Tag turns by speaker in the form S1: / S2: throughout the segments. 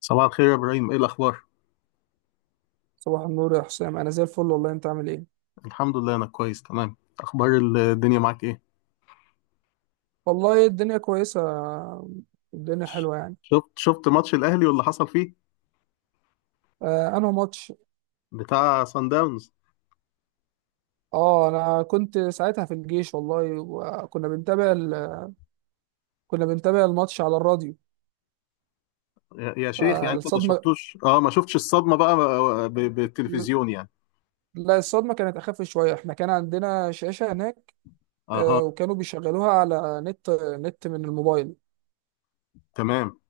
S1: صباح الخير يا ابراهيم، ايه الاخبار؟
S2: صباح النور يا حسام، انا زي الفل والله. انت عامل ايه؟
S1: الحمد لله، انا كويس تمام. اخبار الدنيا معاك ايه؟
S2: والله الدنيا كويسه. الدنيا حلوه يعني.
S1: شفت ماتش الاهلي واللي حصل فيه
S2: آه انا ماتش.
S1: بتاع سان داونز.
S2: اه انا كنت ساعتها في الجيش والله، وكنا بنتابع كنا بنتابع الماتش على الراديو.
S1: يا شيخ، يعني انت ما
S2: فالصدمه،
S1: شفتوش اه ما شفتش الصدمه بقى، بالتلفزيون يعني.
S2: لا الصدمه كانت اخف شويه، احنا كان عندنا شاشه هناك.
S1: اها،
S2: وكانوا بيشغلوها على نت من الموبايل،
S1: تمام،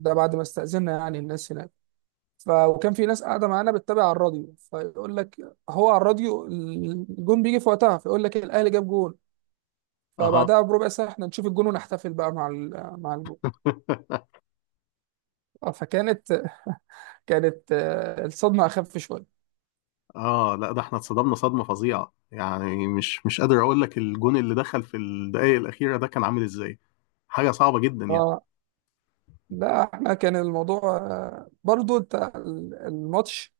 S2: ده بعد ما استأذنا يعني الناس هناك. وكان في ناس قاعده معانا بتتابع على الراديو فيقول لك، هو على الراديو الجون بيجي في وقتها فيقول لك الاهلي جاب جون،
S1: اها.
S2: فبعدها بربع ساعة احنا نشوف الجون ونحتفل بقى مع مع الجون. فكانت، كانت الصدمة أخف شوية.
S1: اه لا، ده احنا اتصدمنا صدمه فظيعه يعني، مش قادر اقول لك الجون اللي دخل في الدقائق الاخيره ده كان عامل ازاي. حاجه صعبه جدا يعني.
S2: اه لا احنا كان الموضوع برضو انت الماتش،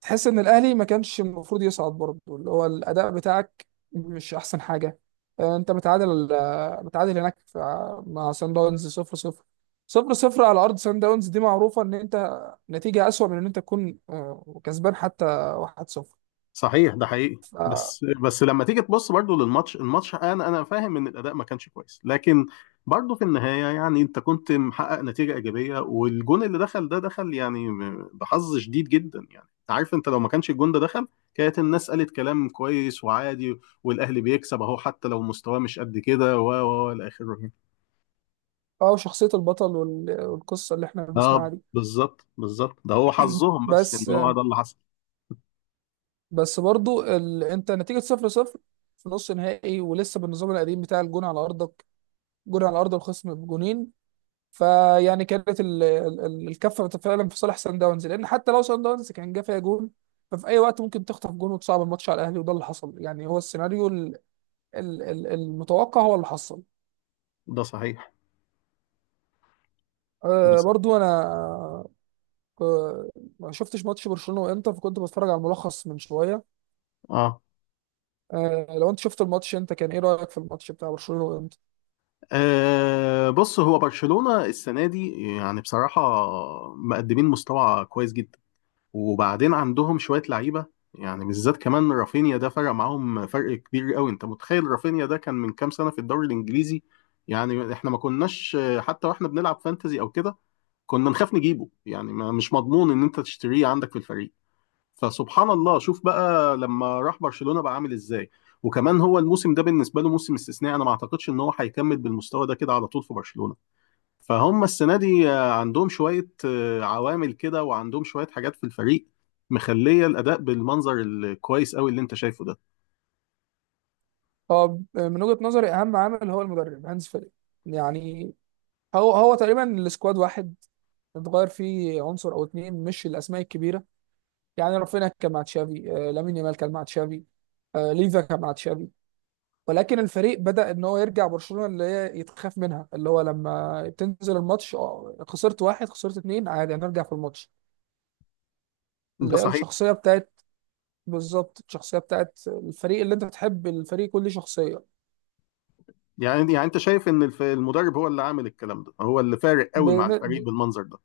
S2: تحس ان الاهلي ما كانش المفروض يصعد برضو. اللي هو الاداء بتاعك مش احسن حاجة. انت متعادل، متعادل هناك مع سان داونز 0 0، صفر صفر على ارض سان داونز، دي معروفة ان انت نتيجة اسوأ من ان انت تكون كسبان حتى 1-0.
S1: صحيح، ده حقيقي. بس لما تيجي تبص برضو للماتش، انا فاهم ان الاداء ما كانش كويس، لكن برضو في النهايه يعني انت كنت محقق نتيجه ايجابيه، والجون اللي دخل ده دخل يعني بحظ شديد جدا يعني. انت عارف، انت لو ما كانش الجون ده دخل، كانت الناس قالت كلام كويس وعادي، والاهلي بيكسب اهو حتى لو مستواه مش قد كده و الى اخره يعني.
S2: اه وشخصية البطل والقصة اللي احنا
S1: اه
S2: بنسمعها دي.
S1: بالظبط بالظبط، ده هو حظهم، بس ان
S2: بس،
S1: هو ده اللي حصل.
S2: بس برضو انت نتيجة صفر صفر في نص نهائي، ولسه بالنظام القديم بتاع الجون على ارضك، جون على ارض الخصم بجونين. فيعني كانت الكفة فعلا في صالح سان داونز، لان حتى لو سان داونز كان جه فيها جون ففي اي وقت ممكن تخطف جون وتصعب الماتش على الاهلي، وده اللي حصل. يعني هو السيناريو المتوقع هو اللي حصل.
S1: ده صحيح. ده
S2: أه
S1: صحيح.
S2: برضو انا آه، ما شفتش ماتش برشلونة وانتر، فكنت بتفرج على الملخص من شوية.
S1: اه
S2: لو انت شفت الماتش انت كان ايه رايك في الماتش بتاع برشلونه وانت
S1: أه بص، هو برشلونة السنة دي يعني بصراحة مقدمين مستوى كويس جدا، وبعدين عندهم شوية لعيبة. يعني بالذات كمان رافينيا ده فرق معاهم فرق كبير قوي. انت متخيل رافينيا ده كان من كام سنة في الدوري الانجليزي؟ يعني احنا ما كناش حتى واحنا بنلعب فانتزي او كده كنا نخاف نجيبه، يعني ما مش مضمون ان انت تشتريه عندك في الفريق. فسبحان الله، شوف بقى لما راح برشلونة بقى عامل ازاي. وكمان هو الموسم ده بالنسبة له موسم استثنائي، انا ما اعتقدش ان هو هيكمل بالمستوى ده كده على طول في برشلونة. فهم السنة دي عندهم شوية عوامل كده، وعندهم شوية حاجات في الفريق مخلية الأداء بالمنظر الكويس قوي اللي انت شايفه ده.
S2: طب من وجهه نظري اهم عامل هو المدرب هانز فليك يعني. هو هو تقريبا السكواد واحد، اتغير فيه عنصر او اتنين مش الاسماء الكبيره. يعني رافينيا كان مع تشافي، لامين يامال كان مع تشافي، ليفا كان مع تشافي. ولكن الفريق بدا ان هو يرجع برشلونه اللي هي يتخاف منها، اللي هو لما تنزل الماتش اه خسرت واحد خسرت اتنين عادي هنرجع في الماتش. اللي
S1: ده
S2: هي
S1: صحيح.
S2: الشخصيه بتاعت، بالظبط الشخصية بتاعت الفريق اللي انت بتحب الفريق كل شخصية.
S1: يعني انت شايف ان المدرب هو اللي عامل الكلام ده، هو اللي فارق قوي مع الفريق
S2: بن-
S1: بالمنظر ده؟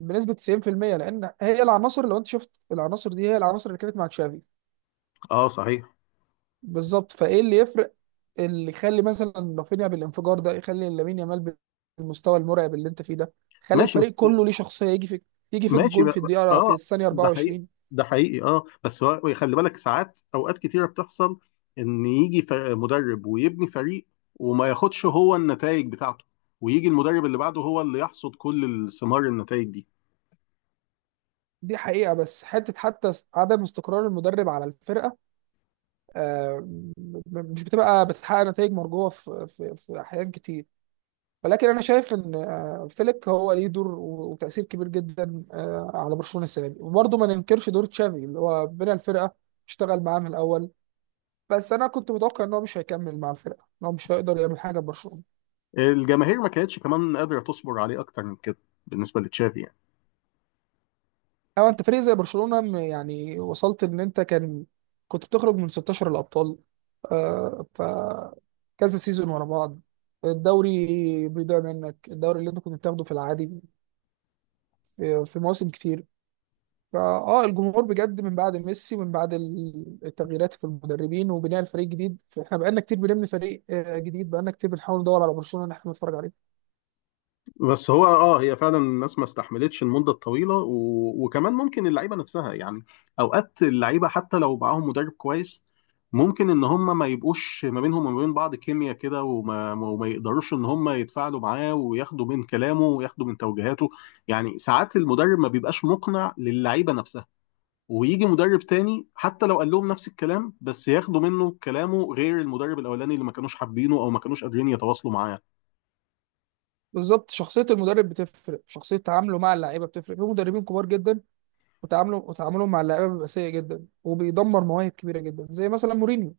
S2: بنسبة 90% لأن هي العناصر، لو انت شفت العناصر دي هي العناصر اللي كانت مع تشافي.
S1: اه صحيح.
S2: بالظبط، فايه اللي يفرق؟ اللي يخلي مثلا رافينيا بالانفجار ده، يخلي لامين يامال بالمستوى المرعب اللي انت فيه ده، خلي
S1: ماشي
S2: الفريق
S1: بس.
S2: كله ليه شخصية. يجي في، يجي في
S1: ماشي
S2: الجون في الدقيقة، في
S1: اه،
S2: الثانية
S1: ده حقيقي.
S2: 24.
S1: ده حقيقي. اه بس هو خلي بالك ساعات، اوقات كتيره بتحصل ان يجي مدرب ويبني فريق وما ياخدش هو النتائج بتاعته، ويجي المدرب اللي بعده هو اللي يحصد كل الثمار، النتائج دي.
S2: دي حقيقة. بس حتة، حتى عدم استقرار المدرب على الفرقة آه، مش بتبقى بتحقق نتائج مرجوة في أحيان كتير. ولكن انا شايف ان فليك هو ليه دور وتاثير كبير جدا على برشلونه السنه دي. وبرضه ما ننكرش دور تشافي اللي هو بنى الفرقه، اشتغل معاه من الاول. بس انا كنت متوقع ان هو مش هيكمل مع الفرقه، ان هو مش هيقدر يعمل حاجه ببرشلونه.
S1: الجماهير ما كانتش كمان قادره تصبر عليه اكتر من كده بالنسبه لتشافي يعني.
S2: او انت فريق زي برشلونه يعني وصلت ان انت كان، كنت بتخرج من 16 الابطال آه، ف كذا سيزون ورا بعض. الدوري بيضيع منك، الدوري اللي انت كنت بتاخده في العادي في مواسم كتير. فاه الجمهور بجد، من بعد ميسي ومن بعد التغييرات في المدربين وبناء الفريق جديد، فاحنا بقالنا كتير بنبني فريق جديد، بقالنا كتير بنحاول ندور على برشلونة ان احنا نتفرج عليه.
S1: بس هو اه هي فعلا الناس ما استحملتش المده الطويله، وكمان ممكن اللعيبه نفسها يعني، اوقات اللعيبه حتى لو معاهم مدرب كويس ممكن ان هم ما يبقوش ما بينهم وما بين بعض كيمياء كده، وما يقدروش ان هم يتفاعلوا معاه وياخدوا من كلامه وياخدوا من توجيهاته. يعني ساعات المدرب ما بيبقاش مقنع للعيبه نفسها، ويجي مدرب تاني حتى لو قال لهم نفس الكلام بس ياخدوا منه كلامه، غير المدرب الاولاني اللي ما كانوش حابينه او ما كانوش قادرين يتواصلوا معاه.
S2: بالظبط شخصية المدرب بتفرق، شخصية تعامله مع اللعيبة بتفرق. في مدربين كبار جدا وتعامله، وتعاملهم مع اللعيبة بيبقى سيء جدا وبيدمر مواهب كبيرة جدا زي مثلا مورينيو.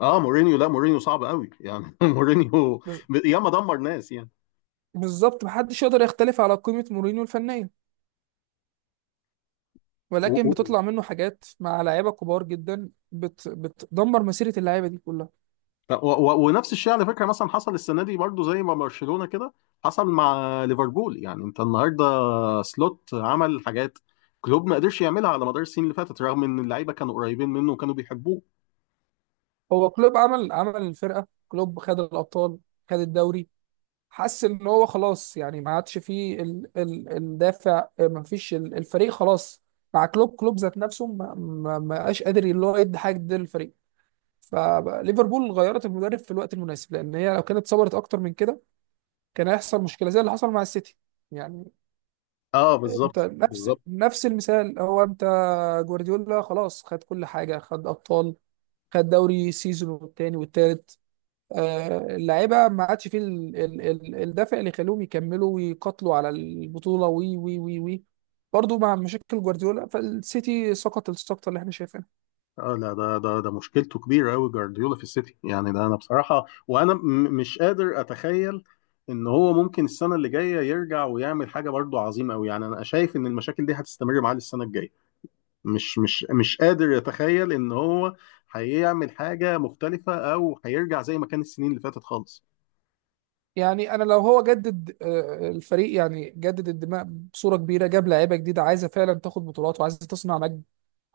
S1: اه مورينيو، لا مورينيو صعب قوي يعني مورينيو
S2: بز-
S1: ياما دمر ناس يعني.
S2: بالظبط، محدش يقدر يختلف على قيمة مورينيو الفنية،
S1: و...
S2: ولكن
S1: و...
S2: بتطلع منه حاجات مع لعيبة كبار جدا بتدمر مسيرة اللعيبة دي كلها.
S1: ونفس الشيء على فكره، مثلا حصل السنه دي برضو زي ما برشلونه كده، حصل مع ليفربول. يعني انت النهارده سلوت عمل حاجات كلوب ما قدرش يعملها على مدار السنين اللي فاتت، رغم ان اللعيبه كانوا قريبين منه وكانوا بيحبوه.
S2: هو كلوب عمل، عمل الفرقه. كلوب خد الابطال، خد الدوري، حس ان هو خلاص يعني ما عادش فيه ال ال الدافع، ما فيش الفريق خلاص مع كلوب. كلوب ذات نفسه ما بقاش قادر اللي هو يدي حاجه جديدة للفريق. فليفربول غيرت المدرب في الوقت المناسب، لان هي لو كانت صبرت اكتر من كده كان هيحصل مشكله زي اللي حصل مع السيتي يعني.
S1: اه
S2: انت
S1: بالظبط
S2: نفس
S1: بالظبط.
S2: نفس المثال، هو انت جوارديولا خلاص خد كل حاجه، خد ابطال، خد دوري سيزون والتاني والتالت. اللعيبه ما عادش فيه الدافع اللي يخليهم يكملوا ويقاتلوا على البطوله وي وي وي وي برضه مع مشاكل جوارديولا، فالسيتي سقط السقطه اللي احنا شايفينها.
S1: اه لا، ده ده مشكلته كبيره قوي جوارديولا في السيتي يعني. ده انا بصراحه، وانا مش قادر اتخيل ان هو ممكن السنه اللي جايه يرجع ويعمل حاجه برضو عظيمه قوي. يعني انا شايف ان المشاكل دي هتستمر معاه للسنه الجايه، مش قادر اتخيل ان هو هيعمل حاجه مختلفه او هيرجع زي ما كان السنين اللي فاتت خالص.
S2: يعني انا لو هو جدد الفريق، يعني جدد الدماء بصوره كبيره، جاب لعيبه جديده عايزه فعلا تاخد بطولات وعايزه تصنع نجم،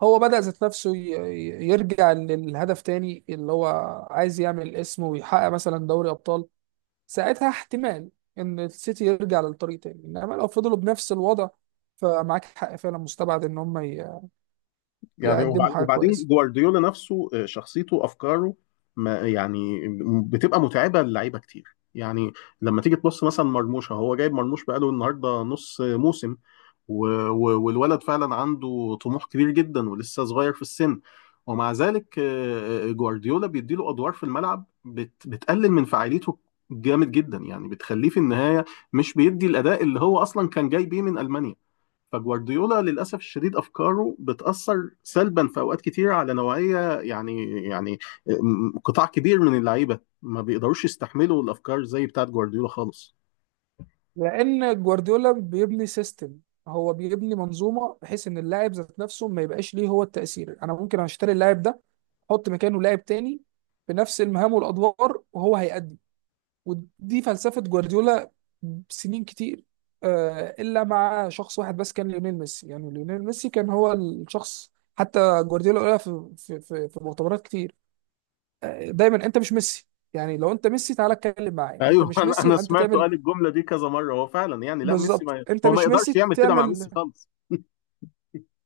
S2: هو بدأ ذات نفسه يرجع للهدف تاني اللي هو عايز يعمل اسم ويحقق مثلا دوري أبطال، ساعتها احتمال ان السيتي يرجع للطريق تاني. انما لو فضلوا بنفس الوضع فمعاك حق، فعلا مستبعد ان هم
S1: يعني
S2: يقدموا حاجه
S1: وبعدين
S2: كويسه.
S1: جوارديولا نفسه شخصيته، افكاره ما يعني بتبقى متعبه للعيبه كتير يعني. لما تيجي تبص مثلا مرموش، هو جايب مرموش بقاله النهارده نص موسم، والولد فعلا عنده طموح كبير جدا ولسه صغير في السن، ومع ذلك جوارديولا بيديله ادوار في الملعب بتقلل من فاعليته جامد جدا يعني، بتخليه في النهايه مش بيدي الاداء اللي هو اصلا كان جاي بيه من المانيا. فجوارديولا للأسف الشديد أفكاره بتأثر سلبا في أوقات كتير على نوعية، يعني قطاع كبير من اللعيبة ما بيقدروش يستحملوا الأفكار زي بتاعت جوارديولا خالص.
S2: لان جوارديولا بيبني سيستم، هو بيبني منظومه بحيث ان اللاعب ذات نفسه ما يبقاش ليه هو التاثير. انا ممكن اشتري اللاعب ده، احط مكانه لاعب تاني بنفس المهام والادوار وهو هيأدي. ودي فلسفة جوارديولا سنين كتير، إلا مع شخص واحد بس كان ليونيل ميسي. يعني ليونيل ميسي كان هو الشخص، حتى جوارديولا قالها في مؤتمرات كتير، دايما أنت مش ميسي يعني. لو أنت ميسي تعالى اتكلم معايا، أنت
S1: أيوه
S2: مش
S1: أنا
S2: ميسي
S1: أنا
S2: يبقى أنت
S1: سمعته
S2: تعمل.
S1: قال الجملة دي كذا مرة. هو فعلا يعني لا ميسي،
S2: بالظبط،
S1: ما
S2: أنت
S1: هو ما
S2: مش
S1: يقدرش
S2: ميسي
S1: يعمل كده مع ميسي
S2: تعمل.
S1: خالص.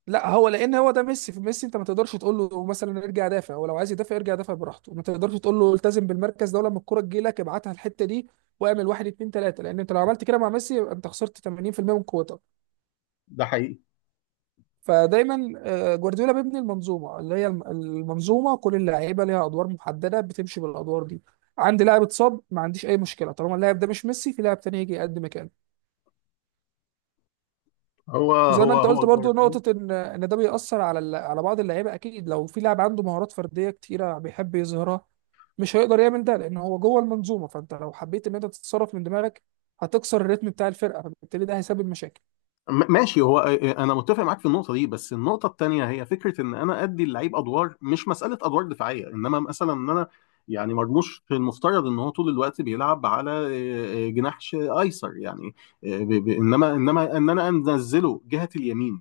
S2: لا هو، لان هو ده ميسي. في ميسي انت ما تقدرش تقول له مثلا ارجع دافع، هو لو عايز يدافع يرجع يدافع براحته، ما تقدرش تقول له التزم بالمركز ده، ولما الكرة تجي لك ابعتها الحتة دي واعمل واحد اتنين تلاتة، لان انت لو عملت كده مع ميسي يبقى انت خسرت 80% من قوتك.
S1: ده حقيقي.
S2: فدايما جوارديولا بيبني المنظومة اللي هي المنظومة كل اللعيبة ليها ادوار محددة، بتمشي بالادوار دي. عندي لاعب اتصاب، ما عنديش اي مشكلة، طالما اللاعب ده مش ميسي في لاعب تاني يجي يقدم مكانه.
S1: هو
S2: وزي
S1: هو
S2: ما انت
S1: هو
S2: قلت برضو
S1: جوارديولا.
S2: نقطة، ان ده بيأثر على على بعض اللعيبة اكيد. لو في لاعب عنده مهارات فردية كتيرة بيحب يظهرها، مش هيقدر يعمل ده لان هو جوه المنظومة. فانت لو حبيت ان انت تتصرف من دماغك هتكسر الريتم بتاع الفرقة، فبالتالي ده هيسبب مشاكل.
S1: ماشي. هو انا متفق معاك في النقطه دي، بس النقطه التانيه هي فكره ان انا ادي اللعيب ادوار، مش مساله ادوار دفاعيه، انما مثلا ان انا يعني مرموش المفترض ان هو طول الوقت بيلعب على جناح ايسر يعني. انما ان انا انزله جهه اليمين،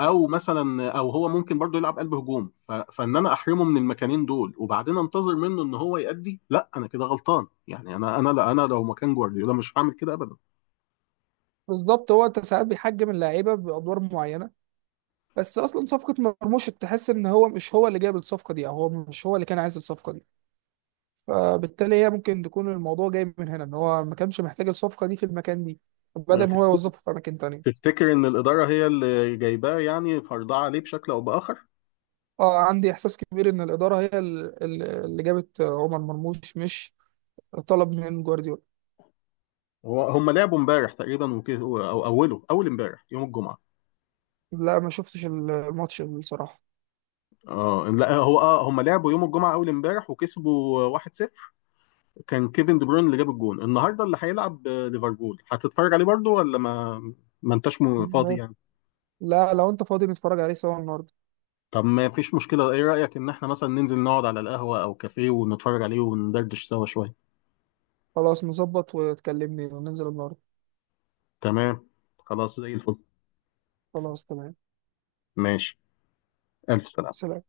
S1: او مثلا او هو ممكن برضه يلعب قلب هجوم، فان انا احرمه من المكانين دول وبعدين انتظر منه ان هو يأدي. لا انا كده غلطان يعني، انا لا، انا لو مكان جوارديولا مش هعمل كده
S2: بالظبط، هو انت ساعات بيحجم اللعيبة بأدوار معينة، بس اصلا صفقة مرموش تحس ان هو مش هو اللي جايب الصفقة دي، او هو مش هو اللي كان عايز الصفقة دي، فبالتالي هي ممكن تكون الموضوع جاي من هنا. ان هو ما كانش محتاج الصفقة دي في المكان دي بدل ان هو
S1: ابدا.
S2: يوظفه في اماكن تانية.
S1: تفتكر ان الاداره هي اللي جايباه يعني فرضاه عليه بشكل او باخر؟
S2: اه عندي احساس كبير ان الاداره هي اللي جابت عمر مرموش مش طلب من جوارديولا.
S1: هو هم لعبوا امبارح تقريبا وكده او اوله اول امبارح يوم الجمعه.
S2: لا ما شفتش الماتش بصراحه.
S1: اه لا، هو اه هم لعبوا يوم الجمعه اول امبارح وكسبوا 1-0. كان كيفن دي بروين اللي جاب الجون. النهارده اللي هيلعب ليفربول هتتفرج عليه برضو، ولا ما انتش فاضي
S2: ما-
S1: يعني؟
S2: لا لو انت فاضي نتفرج عليه سوا النهارده.
S1: طب ما فيش مشكله، ايه رايك ان احنا مثلا ننزل نقعد على القهوه او كافيه ونتفرج عليه وندردش سوا شويه؟
S2: خلاص نظبط وتكلمني وننزل النهارده.
S1: تمام، خلاص زي الفل.
S2: خلاص تمام.
S1: ماشي، الف سلامه.
S2: سلام.